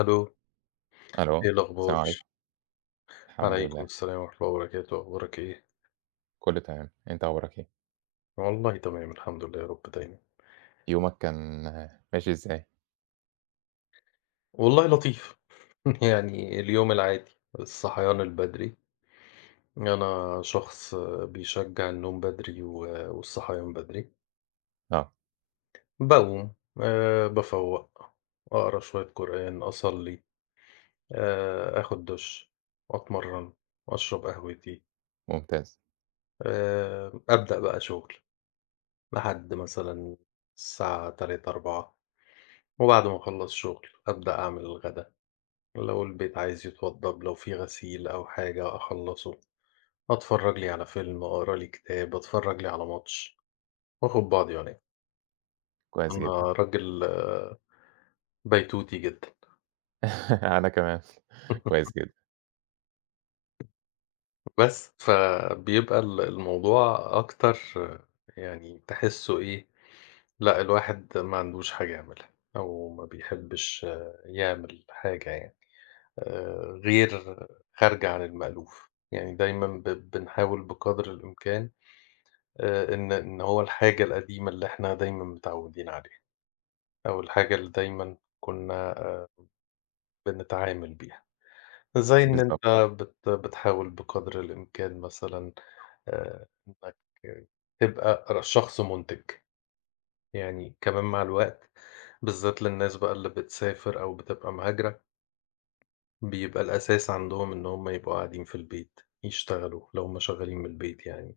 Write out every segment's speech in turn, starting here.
ألو، ألو، إيه الأخبار؟ السلام عليكم، الحمد عليكم لله، السلام ورحمة الله وبركاته، أخبارك إيه؟ كُلّه تمام، أنت أخبارك إيه؟ والله تمام الحمد لله يا رب دايمًا، يومك كان ماشي إزاي؟ والله لطيف، يعني اليوم العادي، الصحيان البدري، أنا شخص بيشجّع النوم بدري و والصحيان بدري، آه، باقوم بافوّق، أقرا شوية قرآن، أصلّي، آخد دُش، أتمرّن، أشرب قهوتي، ممتاز، أبدأ بقى شغل لحد مثلًا الساعة 15:00، 16:00. وبعد ما أخلّص شغل أبدأ أعمل الغدا، لو البيت عايز يتوضّب، لو في غسيل أو حاجة أخلّصه، أتفرّج لي على فيلم، أقرا لي كتاب، أتفرّج لي على ماتش، وآخُد بعضي وأنام. كويس جدًا، أنا راجل بيتوتي جدًا. أنا كمان، كويس جدًا، بس، فبيبقى الموضوع أكتر، يعني تحسّه إيه، لأ الواحد ما عندوش حاجة يعملها أو ما بيحبّش يعمل حاجة يعني. غير خارجة عن المألوف، يعني دايمًا بنحاول بقدر الإمكان إن هو الحاجة القديمة اللي إحنا دايمًا متعودين عليها، أو الحاجة اللي دايمًا كنا بنتعامل بيها، زي إن بالضبط، أنت بتحاول بقدر الإمكان مثلًا إنك تبقى شخص مُنتِج، يعني كمان مع الوقت بالذات للناس بقى اللي بتسافر أو بتبقى مهاجرة بيبقى الأساس عندهم إن هم يبقوا قاعدين في البيت، يشتغلوا لو هم شغالين من البيت يعني،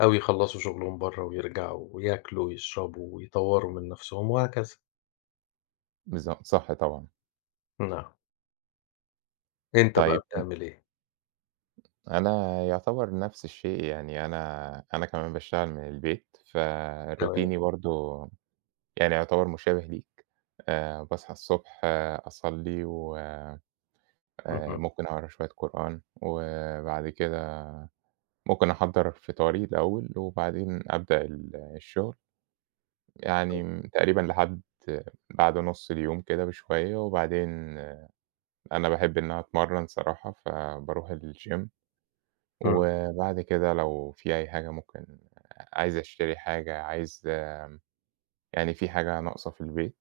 أو يخلّصوا شغلهم برّه ويرجعوا وياكلوا ويشربوا ويطوّروا من نَفْسهم وهكذا. بالضبط، صح طبعًا، نعم. أنت بقى طيب بتعمل إيه؟ أنا يعتبر نفس الشيء، يعني أنا كمان باشتغل من البيت، تمام. فروتيني برضه يعني يعتبر مشابه ليك، باصحى الصبح أصلّي، وآآ اهم. ممكن أقرا شوية قرآن، وبعد كده ممكن أحضّر فطاري الأول، وبعدين أبدأ الشغل، يعني تقريبًا لحد بعد نُص اليوم كده بشوية، وبعدين أنا باحب إن أنا أتمرّن صراحة، فباروح الgym إمم. وبعد كده لو في أي حاجة ممكن عايز أشتري حاجة، يعني في حاجة ناقصة في البيت،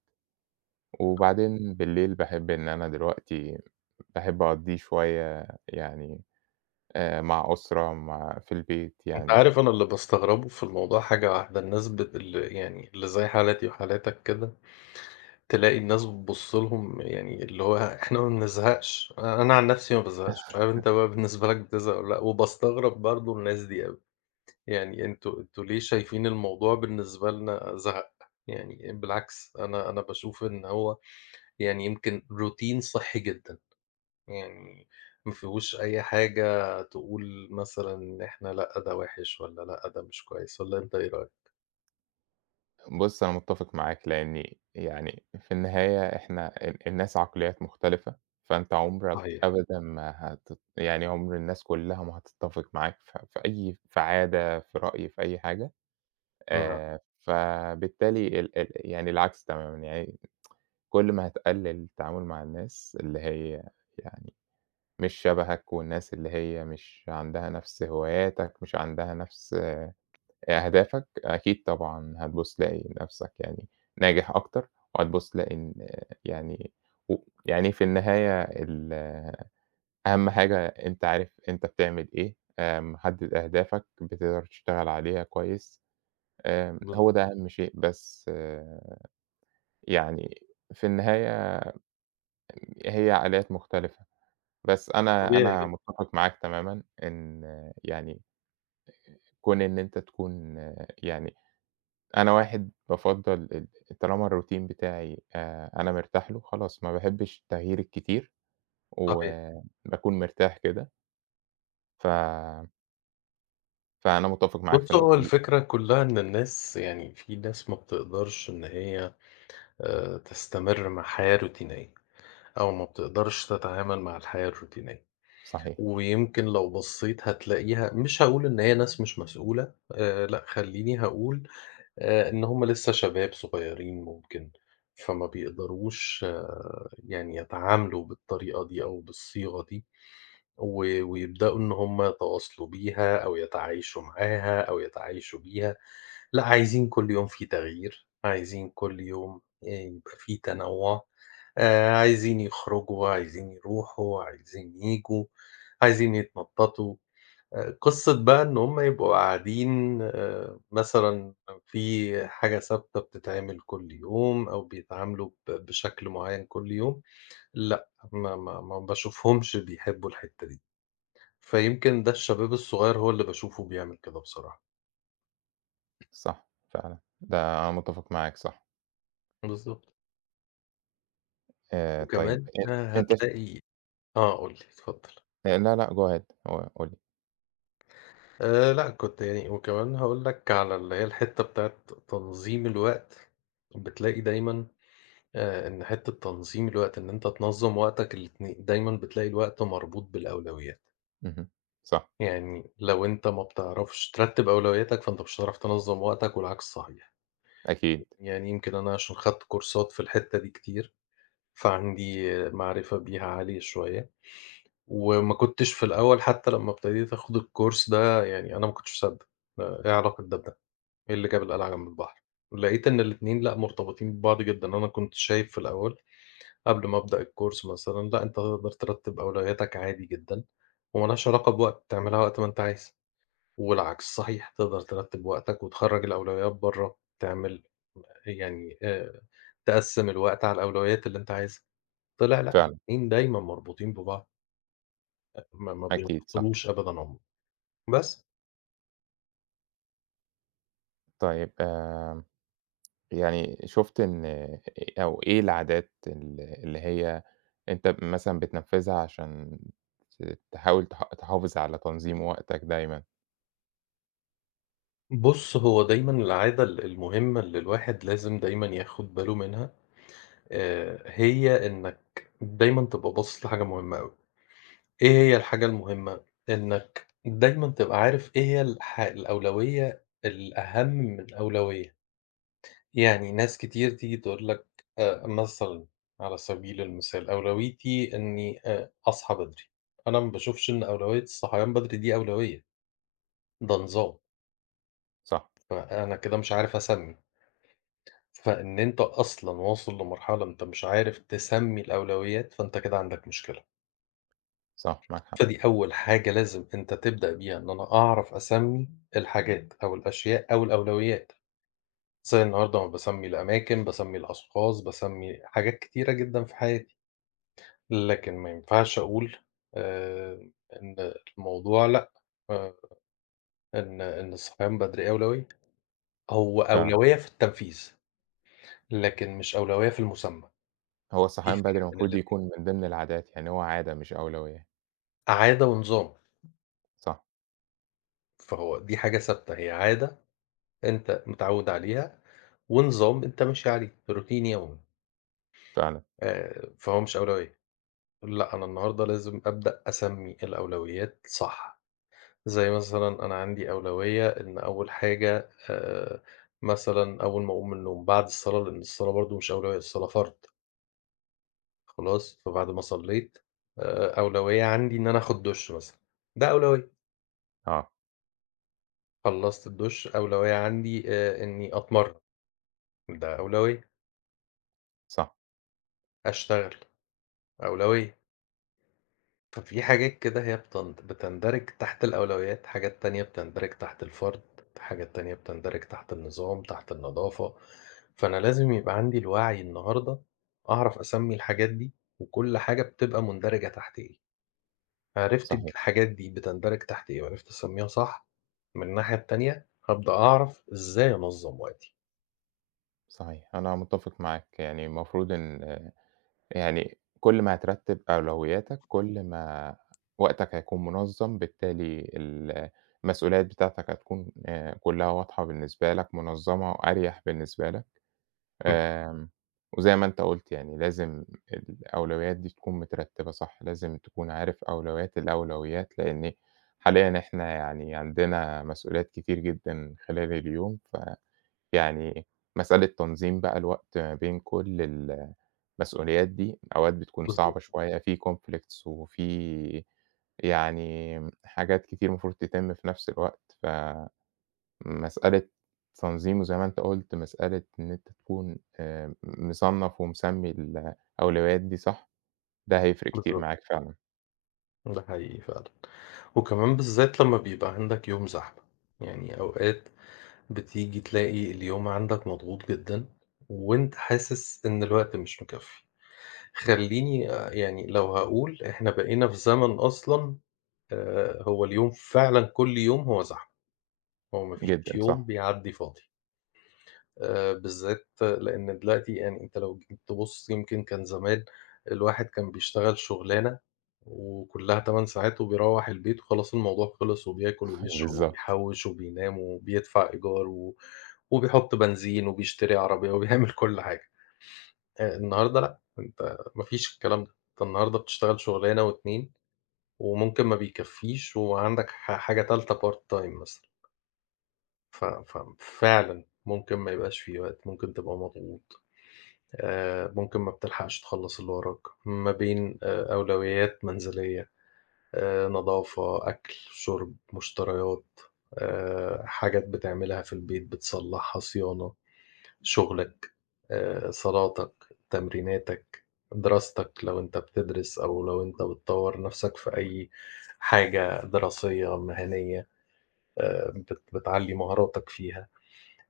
تمام. وبعدين بالليل باحب إن أنا دلوقتي باحب أقضّيه شوية يعني مع أسرة، في البيت أنت يعني. عارف أنا اللي باستغربه في الموضوع حاجة واحدة، الناس بت ال يعني اللي زي حالاتي وحالاتك كده، تلاقي الناس بتبُص لهم يعني اللي هو إحنا ما بنزهقش، أنا عن نَفْسي ما بازهقش، مش عارف أنت بقى بالنسبة لك بتزهق والّا لأ، وباستغرب برضه الناس دي أوي. يعني أنتم ليه شايفين الموضوع بالنسبة لنا زَهَق؟ يعني بالعكس، أنا باشوف إن هو يعني يمكن روتين صحّي جدًا، يعني ما فيهوش أي حاجة تقول مثلًا إن إحنا لأ، ده وِحِش والّا لأ، ده مش كويس والّا أنت إيه رأيك؟ بُص، أنا متّفق معاك، لإني يعني في النهاية إحنا الناس عقليات مختلفة، فأنت عمرك صحيح. أبدًا ما هت يعني عمر الناس كلّها ما هتتّفق معاك ف في أي في عادة، في رأي، في أي حاجة، إمم، فبالتالي ال ال يعني العكس تمامًا، يعني كل ما هتقلّل التعامل مع الناس اللي هي يعني مش شبهك والناس اللي هي مش عندها نَفْس هواياتك، مش عندها نَفْس أهدافك، أكيد طبعًا هتبُص تلاقي نَفْسك يعني ناجح أكتر، وهتبُص تلاقي إن يعني و يعني في النهاية ال أهم حاجة أنت عارف أنت بتعمل إيه، محدد أهدافك، بتقدر تشتغل عليها كويس، ب هو ده أهم شيء، بس يعني في النهاية هي عقليات مختلفة، بس أنا طبيعي أنا جدًا، متّفق معاك تمامًا إن يعني كون إن أنت تكون يعني أنا واحد بافضّل طالما الroutine بتاعي أنا مرتاح له، خلاص ما باحبّش التغيير الكتير صحيح. وباكون مرتاح كده، ف فأنا متّفق معاك في بُص، هو النقطة دي، الفكرة كلّها إن الناس يعني في ناس ما بتقدرش إن هي تستمر مع حياة روتينية أو ما بتقدرش تتعامل مع الحياة الروتينية. صحيح، ويمكن لو بصّيت هتلاقيها مش هاقول إن هي ناس مش مسؤولة، لأ، خلّيني هاقول إن هُم لسّه شباب صغيّرين ممكن، فما بيقدروش يعني يتعاملوا بالطريقة دي أو بالصيغة دي. و ويبدأوا إن هم يتواصلوا بيها أو يتعايشوا معاها أو يتعايشوا بيها، لأ عايزين كل يوم في تغيير، عايزين كل يوم يبقى في تنوُّع، عايزين يخرجوا، عايزين يروحوا، عايزين ييجوا، عايزين يتنططوا، قصة بقى إن هم يبقوا قاعدين مثلًا في حاجة ثابتة بتتعمل كل يوم أو بيتعاملوا ب بشكل معيّن كل يوم، لأ ما باشوفهمش بيحبوا الحتّة دي. فيمكن ده الشباب الصغير هو اللي باشوفه بيعمل كده بصراحة. صح فعلًا، ده أنا متّفق معاك صح. بالضبط. طيب وكمان أ أنت ش هتلاقي آه، قُل لي، اتفضّل. آه، لا، لأ go ahead قُل لي. لأ، كنت يعني وكمان هاقول لك على اللي هي الحتّة بتاعة تنظيم الوقت، بتلاقي دايمًا إن حتّة تنظيم الوقت، إن أنت تنظّم وقتك الاتني دايمًا بتلاقي الوقت مربوط بالأولويات. اهم، صح، يعني لو أنت ما بتعرفش ترتّب أولوياتك، فأنت مش هتعرف تنظّم وقتك والعكس صحيح. أكيد، يعني يمكن أنا عشان خدت كورسات في الحتّة دي كتير فعندي معرفة بيها عالية شوية، وما كنتش في الأول حتى لمّا ابتديت آخد الcourse ده يعني أنا ما كنتش مصدّق، إيه علاقة ده بده؟ إيه اللي جاب القلعة جنب البحر؟ لقيت إن الاتنين لأ، مرتبطين ببعض جدًا، أنا كنت شايف في الأول قبل ما أبدأ الcourse مثلًا، لأ، أنت تقدر ترتّب أولوياتك عادي جدًا، وما لهاش علاقة بوقت، تعملها وقت ما أنت عايز، والعكس صحيح، تقدر ترتّب وقتك وتخرّج الأولويات برّه، تعمل يعني تقسّم الوقت على الأولويات اللي أنت عايزها. طلع لأ، فعلًا، الاتنين دايمًا مربوطين ببعض، ما أكيد صح. بينفصلوش أبدًا عمرهم. بس، طيب يعني شُفت إن إيه أو إيه العادات اللي هي أنت مثلًا بتنفّذها عشان ت تحاول تح تحافظ على تنظيم وقتك دايمًا؟ بُص هو دايمًا العادة المهمة اللي الواحد لازم دايمًا ياخد باله منها، هي إنك دايمًا تبقى باصص لحاجة مهمة أوي. إيه هي الحاجة المهمة؟ إنك دايمًا تبقى عارف إيه هي الأولوية الأهم من أولوية. يعني ناس كتير تيجي تقول لك مثلًا على سبيل المثال أولويتي إنّي أصحى بدري، أنا ما باشوفش إن أولوية الصحيان بدري دي أولوية، ده نظام، صح، فأنا كده مش عارف أسمّي، فإن أنت أصلًا واصل لمرحلة أنت مش عارف تسمّي الأولويات، فأنت كده عندك مشكلة، صح، معاك حق فدي أول حاجة لازم أنت تبدأ بيها، إن أنا أعرف أسمّي الحاجات أو الأشياء أو الأولويات، زي النهارده ما باسمّي الأماكن، باسمّي الأشخاص، باسمّي حاجات كتيرة جدًا في حياتي. لكن ما ينفعش أقول آآ إن الموضوع لأ، آآ إن الصحيان بدري أولوية، هو فعلًا. أولوية في التنفيذ، لكن مش أولوية في المسمى، هو في الصحيان بدري فرق بين المفروض الاتنين، يكون من ضمن العادات، يعني هو عادة مش أولوية. عادة ونظام، صح، فهو دي حاجة ثابتة، هي عادة أنت متعوّد عليها، ونظام أنت ماشي عليه، روتين يومي، فعلًا، فهو مش أولوية، لأ أنا النهارده لازم أبدأ أسمّي الأولويات صح. زي مثلًا أنا عندي أولوية إن أول حاجة، مثلًا أول ما أقوم من النوم بعد الصلاة، لأن الصلاة برضه مش أولوية، الصلاة فرض خلاص، فبعد ما صليت أولوية عندي إن أنا آخد دُش مثلًا، ده أولوية، آه، خلّصت الدُش أولوية عندي، إني أتمرّن، ده أولوية، صح، أشتغل أولوية. ففي حاجات كده هي بتندرج تحت الأولويات، حاجات تانية بتندرج تحت الفرد، حاجات تانية بتندرج تحت النظام، تحت النضافة، فأنا لازم يبقى عندي الوعي النهارده أعرف أسمّي الحاجات دي، وكل حاجة بتبقى مندرجة تحت إيه، عرفت صحيح، الحاجات دي بتندرج تحت إيه وعرفت أسمّيها صح، من الناحية التانية هابدأ أعرف إزاي أنظّم وقتي. صحيح. أنا متّفق معاك، يعني المفروض يعني كل ما هترتّب أولوياتك، كل ما وقتك هيكون منظّم، بالتالي المسؤوليات بتاعتك هتكون كلّها واضحة بالنسبة لك، منظّمة وأريح بالنسبة لك، إمم، آمم، وزي ما أنت قُلت يعني لازم الأولويات دي تكون مترتّبة صح، لازم تكون عارف أولويات الأولويات، لإن حاليًا إحنا يعني عندنا مسؤوليات كتير جدًا خلال اليوم يعني مسألة تنظيم بقى الوقت ما بين كل المسؤوليات دي أوقات بتكون بالضبط، صعبة شوية، في conflicts وفي يعني حاجات كتير المفروض تتم في نفس الوقت، فمسألة تنظيم وزي ما أنت قُلت مسألة إن أنت تكون مصنّف ومسمّي الأولويات دي صح، ده هيفرق كتير بالضبط، معاك فعلًا، ده حقيقي فعلًا، وكمان بالذات لمّا بيبقى عندك يوم زحمة، يعني أوقات بتيجي تلاقي اليوم عندك مضغوط جدًا، وأنت حاسس إن الوقت مش مكفّي. خلّيني يعني لو هاقول إحنا بقينا في زمن أصلًا هو اليوم فعلًا كل يوم هو زحمة، هو ما فيش جدًا يوم صح، بيعدّي فاضي. بالذات لإن دلوقتي يعني أنت لو جيت تبُص يمكن كان زمان الواحد كان بيشتغل شُغلانة وكُلّها 8 ساعات وبيروّح البيت وخلاص الموضوع خلص وبياكل وبيشرب بالضبط، وبيحوِّش وبينام وبيدفع إيجار و وبيحُط بنزين وبيشتري عربية وبيعمل كل حاجة. النهارده لأ، أنت ما فيش الكلام ده، أنت النهارده بتشتغل شُغلانة و2 وممكن ما بيكفّيش وعندك حاجة تالتة part time مثلًا. ف ف ففعلًا ممكن ما يبقاش في وقت، ممكن تبقى مضغوط. ممكن ما بتلحقش تخلّص اللي وراك، ما بين أولويات منزلية، نضافة، أكل، شُرب، مشتريات، حاجات بتعملها في البيت بتصلّحها، صيانة، شُغلك، صلاتك، تمريناتك، دراستك لو أنت بتدرس أو لو أنت بتطوّر نَفْسك في أي حاجة دراسية، مهنية، بتعلّي مهاراتك فيها،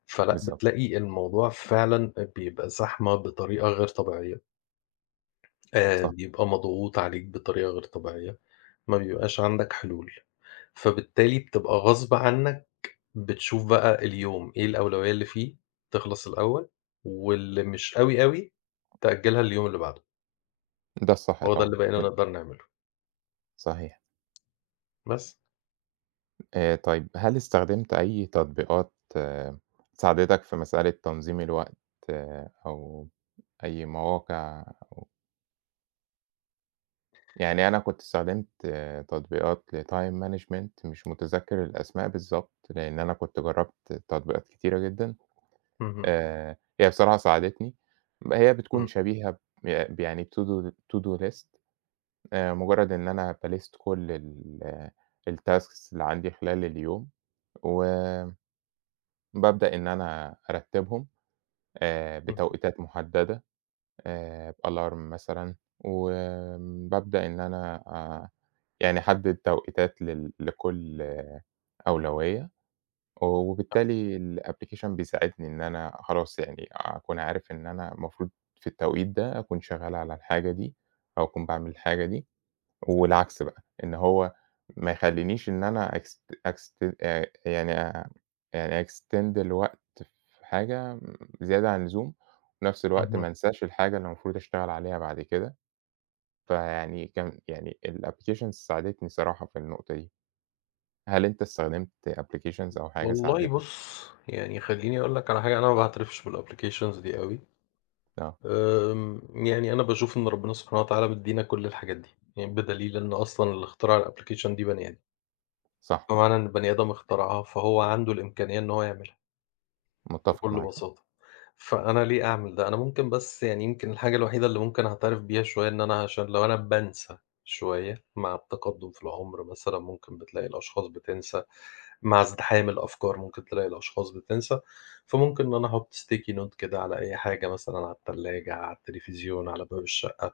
فلأ بالضبط، بتلاقي الموضوع فعلًا بيبقى زحمة بطريقة غير طبيعية. صح، بيبقى مضغوط عليك بطريقة غير طبيعية، ما بيبقاش عندك حلول، فبالتالي بتبقى غصب عنّك بتشوف بقى اليوم إيه الأولوية اللي فيه تخلص الأول، واللي مش أوي، أوي تأجّلها لليوم اللي بعده، ده الصح هو ده اللي طبعًا، بقينا حلو، نقدر نعمله صحيح. بس. طيب هل استخدمت أي تطبيقات ساعدتك في مسألة تنظيم الوقت أو أي مواقع؟ يعني أنا كنت استخدمت تطبيقات لtime management مش متذكر الأسماء بالضبط، لإن أنا كنت جرّبت تطبيقات كتيرة جدًا، اهم، هي بصراحة ساعدتني، هي إمم، بتكون شبيهة ب ب يعني بtodo to-do list مجرّد إن أنا باليست كل ال آه، الtasks اللي عندي خلال اليوم، وبابدأ إن أنا أرتّبهم. إمم، بتوقيتات مُحددة، بalarm مثلًا، وبابدأ إن أنا يعني أحدد توقيتات لكل أولوية، وبالتالي الapplication بيساعدني إن أنا خلاص يعني أكون عارف إن أنا المفروض في التوقيت ده أكون شغّال على الحاجة دي، أو أكون باعمل الحاجة دي. والعكس بقى، إن هو ما يخلّينيش إن أنا أكست يعني يعني أextend الوقت في حاجة زيادة عن اللزوم، وفي نفس الوقت اهم. ما انساش الحاجة اللي المفروض أشتغل عليها بعد كده، فيعني كان يعني الapplications ساعدتني صراحة في النقطة دي. هل أنت استخدمت applications أو حاجة والله ساعدتك؟ بُص، يعني خلّيني أقول لك على حاجة، أنا ما باعترفش بالapplications دي أوي، آه، آمم يعني أنا باشوف إن ربنا سبحانه وتعالى مدّينا كل الحاجات دي، يعني بدليل إن أصلًا اللي اخترع الapplication دي بني آدم. صح، فمعنى إن البني آدم اخترعها، فهو عنده الإمكانية إن هو يعملها متّفق بكل معاك صح، بساطة، فأنا ليه أعمل ده؟ أنا ممكن بس يعني يمكن الحاجة الوحيدة اللي ممكن أعترف بيها شوية إن أنا عشان لو أنا بانسى شوية مع التقدُّم في العُمر مثلًا ممكن بتلاقي الأشخاص بتنسى، مع ازدحام الأفكار ممكن تلاقي الأشخاص بتنسى، فممكن إن أنا أحُط sticky note كده على أي حاجة مثلًا على التلاجة، على التليفزيون، على باب الشقة،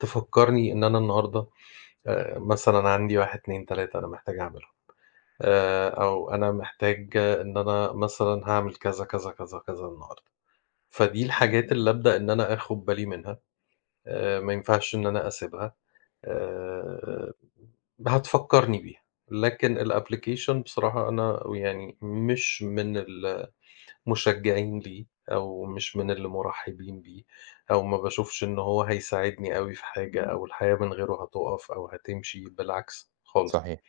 تفكّرني إن أنا النهارده مثلًا عندي 1، 2، 3 أنا محتاج أعملهم. أو أنا محتاج إن أنا مثلًا هاعمل كذا، كذا، كذا، كذا النهارده. فدي الحاجات اللي أبدأ إن أنا آخد بالي منها، ما ينفعش إن أنا أسيبها، آآ، هتفكّرني بيها. لكن الapplication بصراحة أنا يعني مش من المشجعين ليه، أو مش من اللي مُرحّبين بيه، أو ما باشوفش إن هو هيساعدني أوي في حاجة، أو الحياة من غيره هتُقف أو هتمشي، بالعكس خالص. صحيح،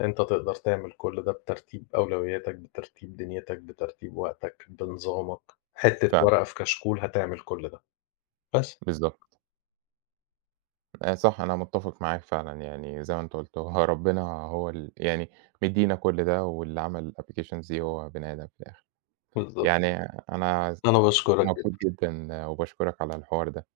أنت تقدر تعمل كل ده بترتيب أولوياتك، بترتيب دنيتك، بترتيب وقتك، بنظامك، حتّة فعلًا، ورقة في كشكول هتعمل كل ده، بس، بالضبط. صح، أنا متّفق معاك فعلًا، يعني زي ما أنت قُلت هو ربنا هو ال يعني مدّينا كل ده، واللي عمل الapplications دي هو بني آدم في الآخر. بالضبط. يعني أنا أنا باشكرك مبسوط جدًا وباشكرك على الحوار ده.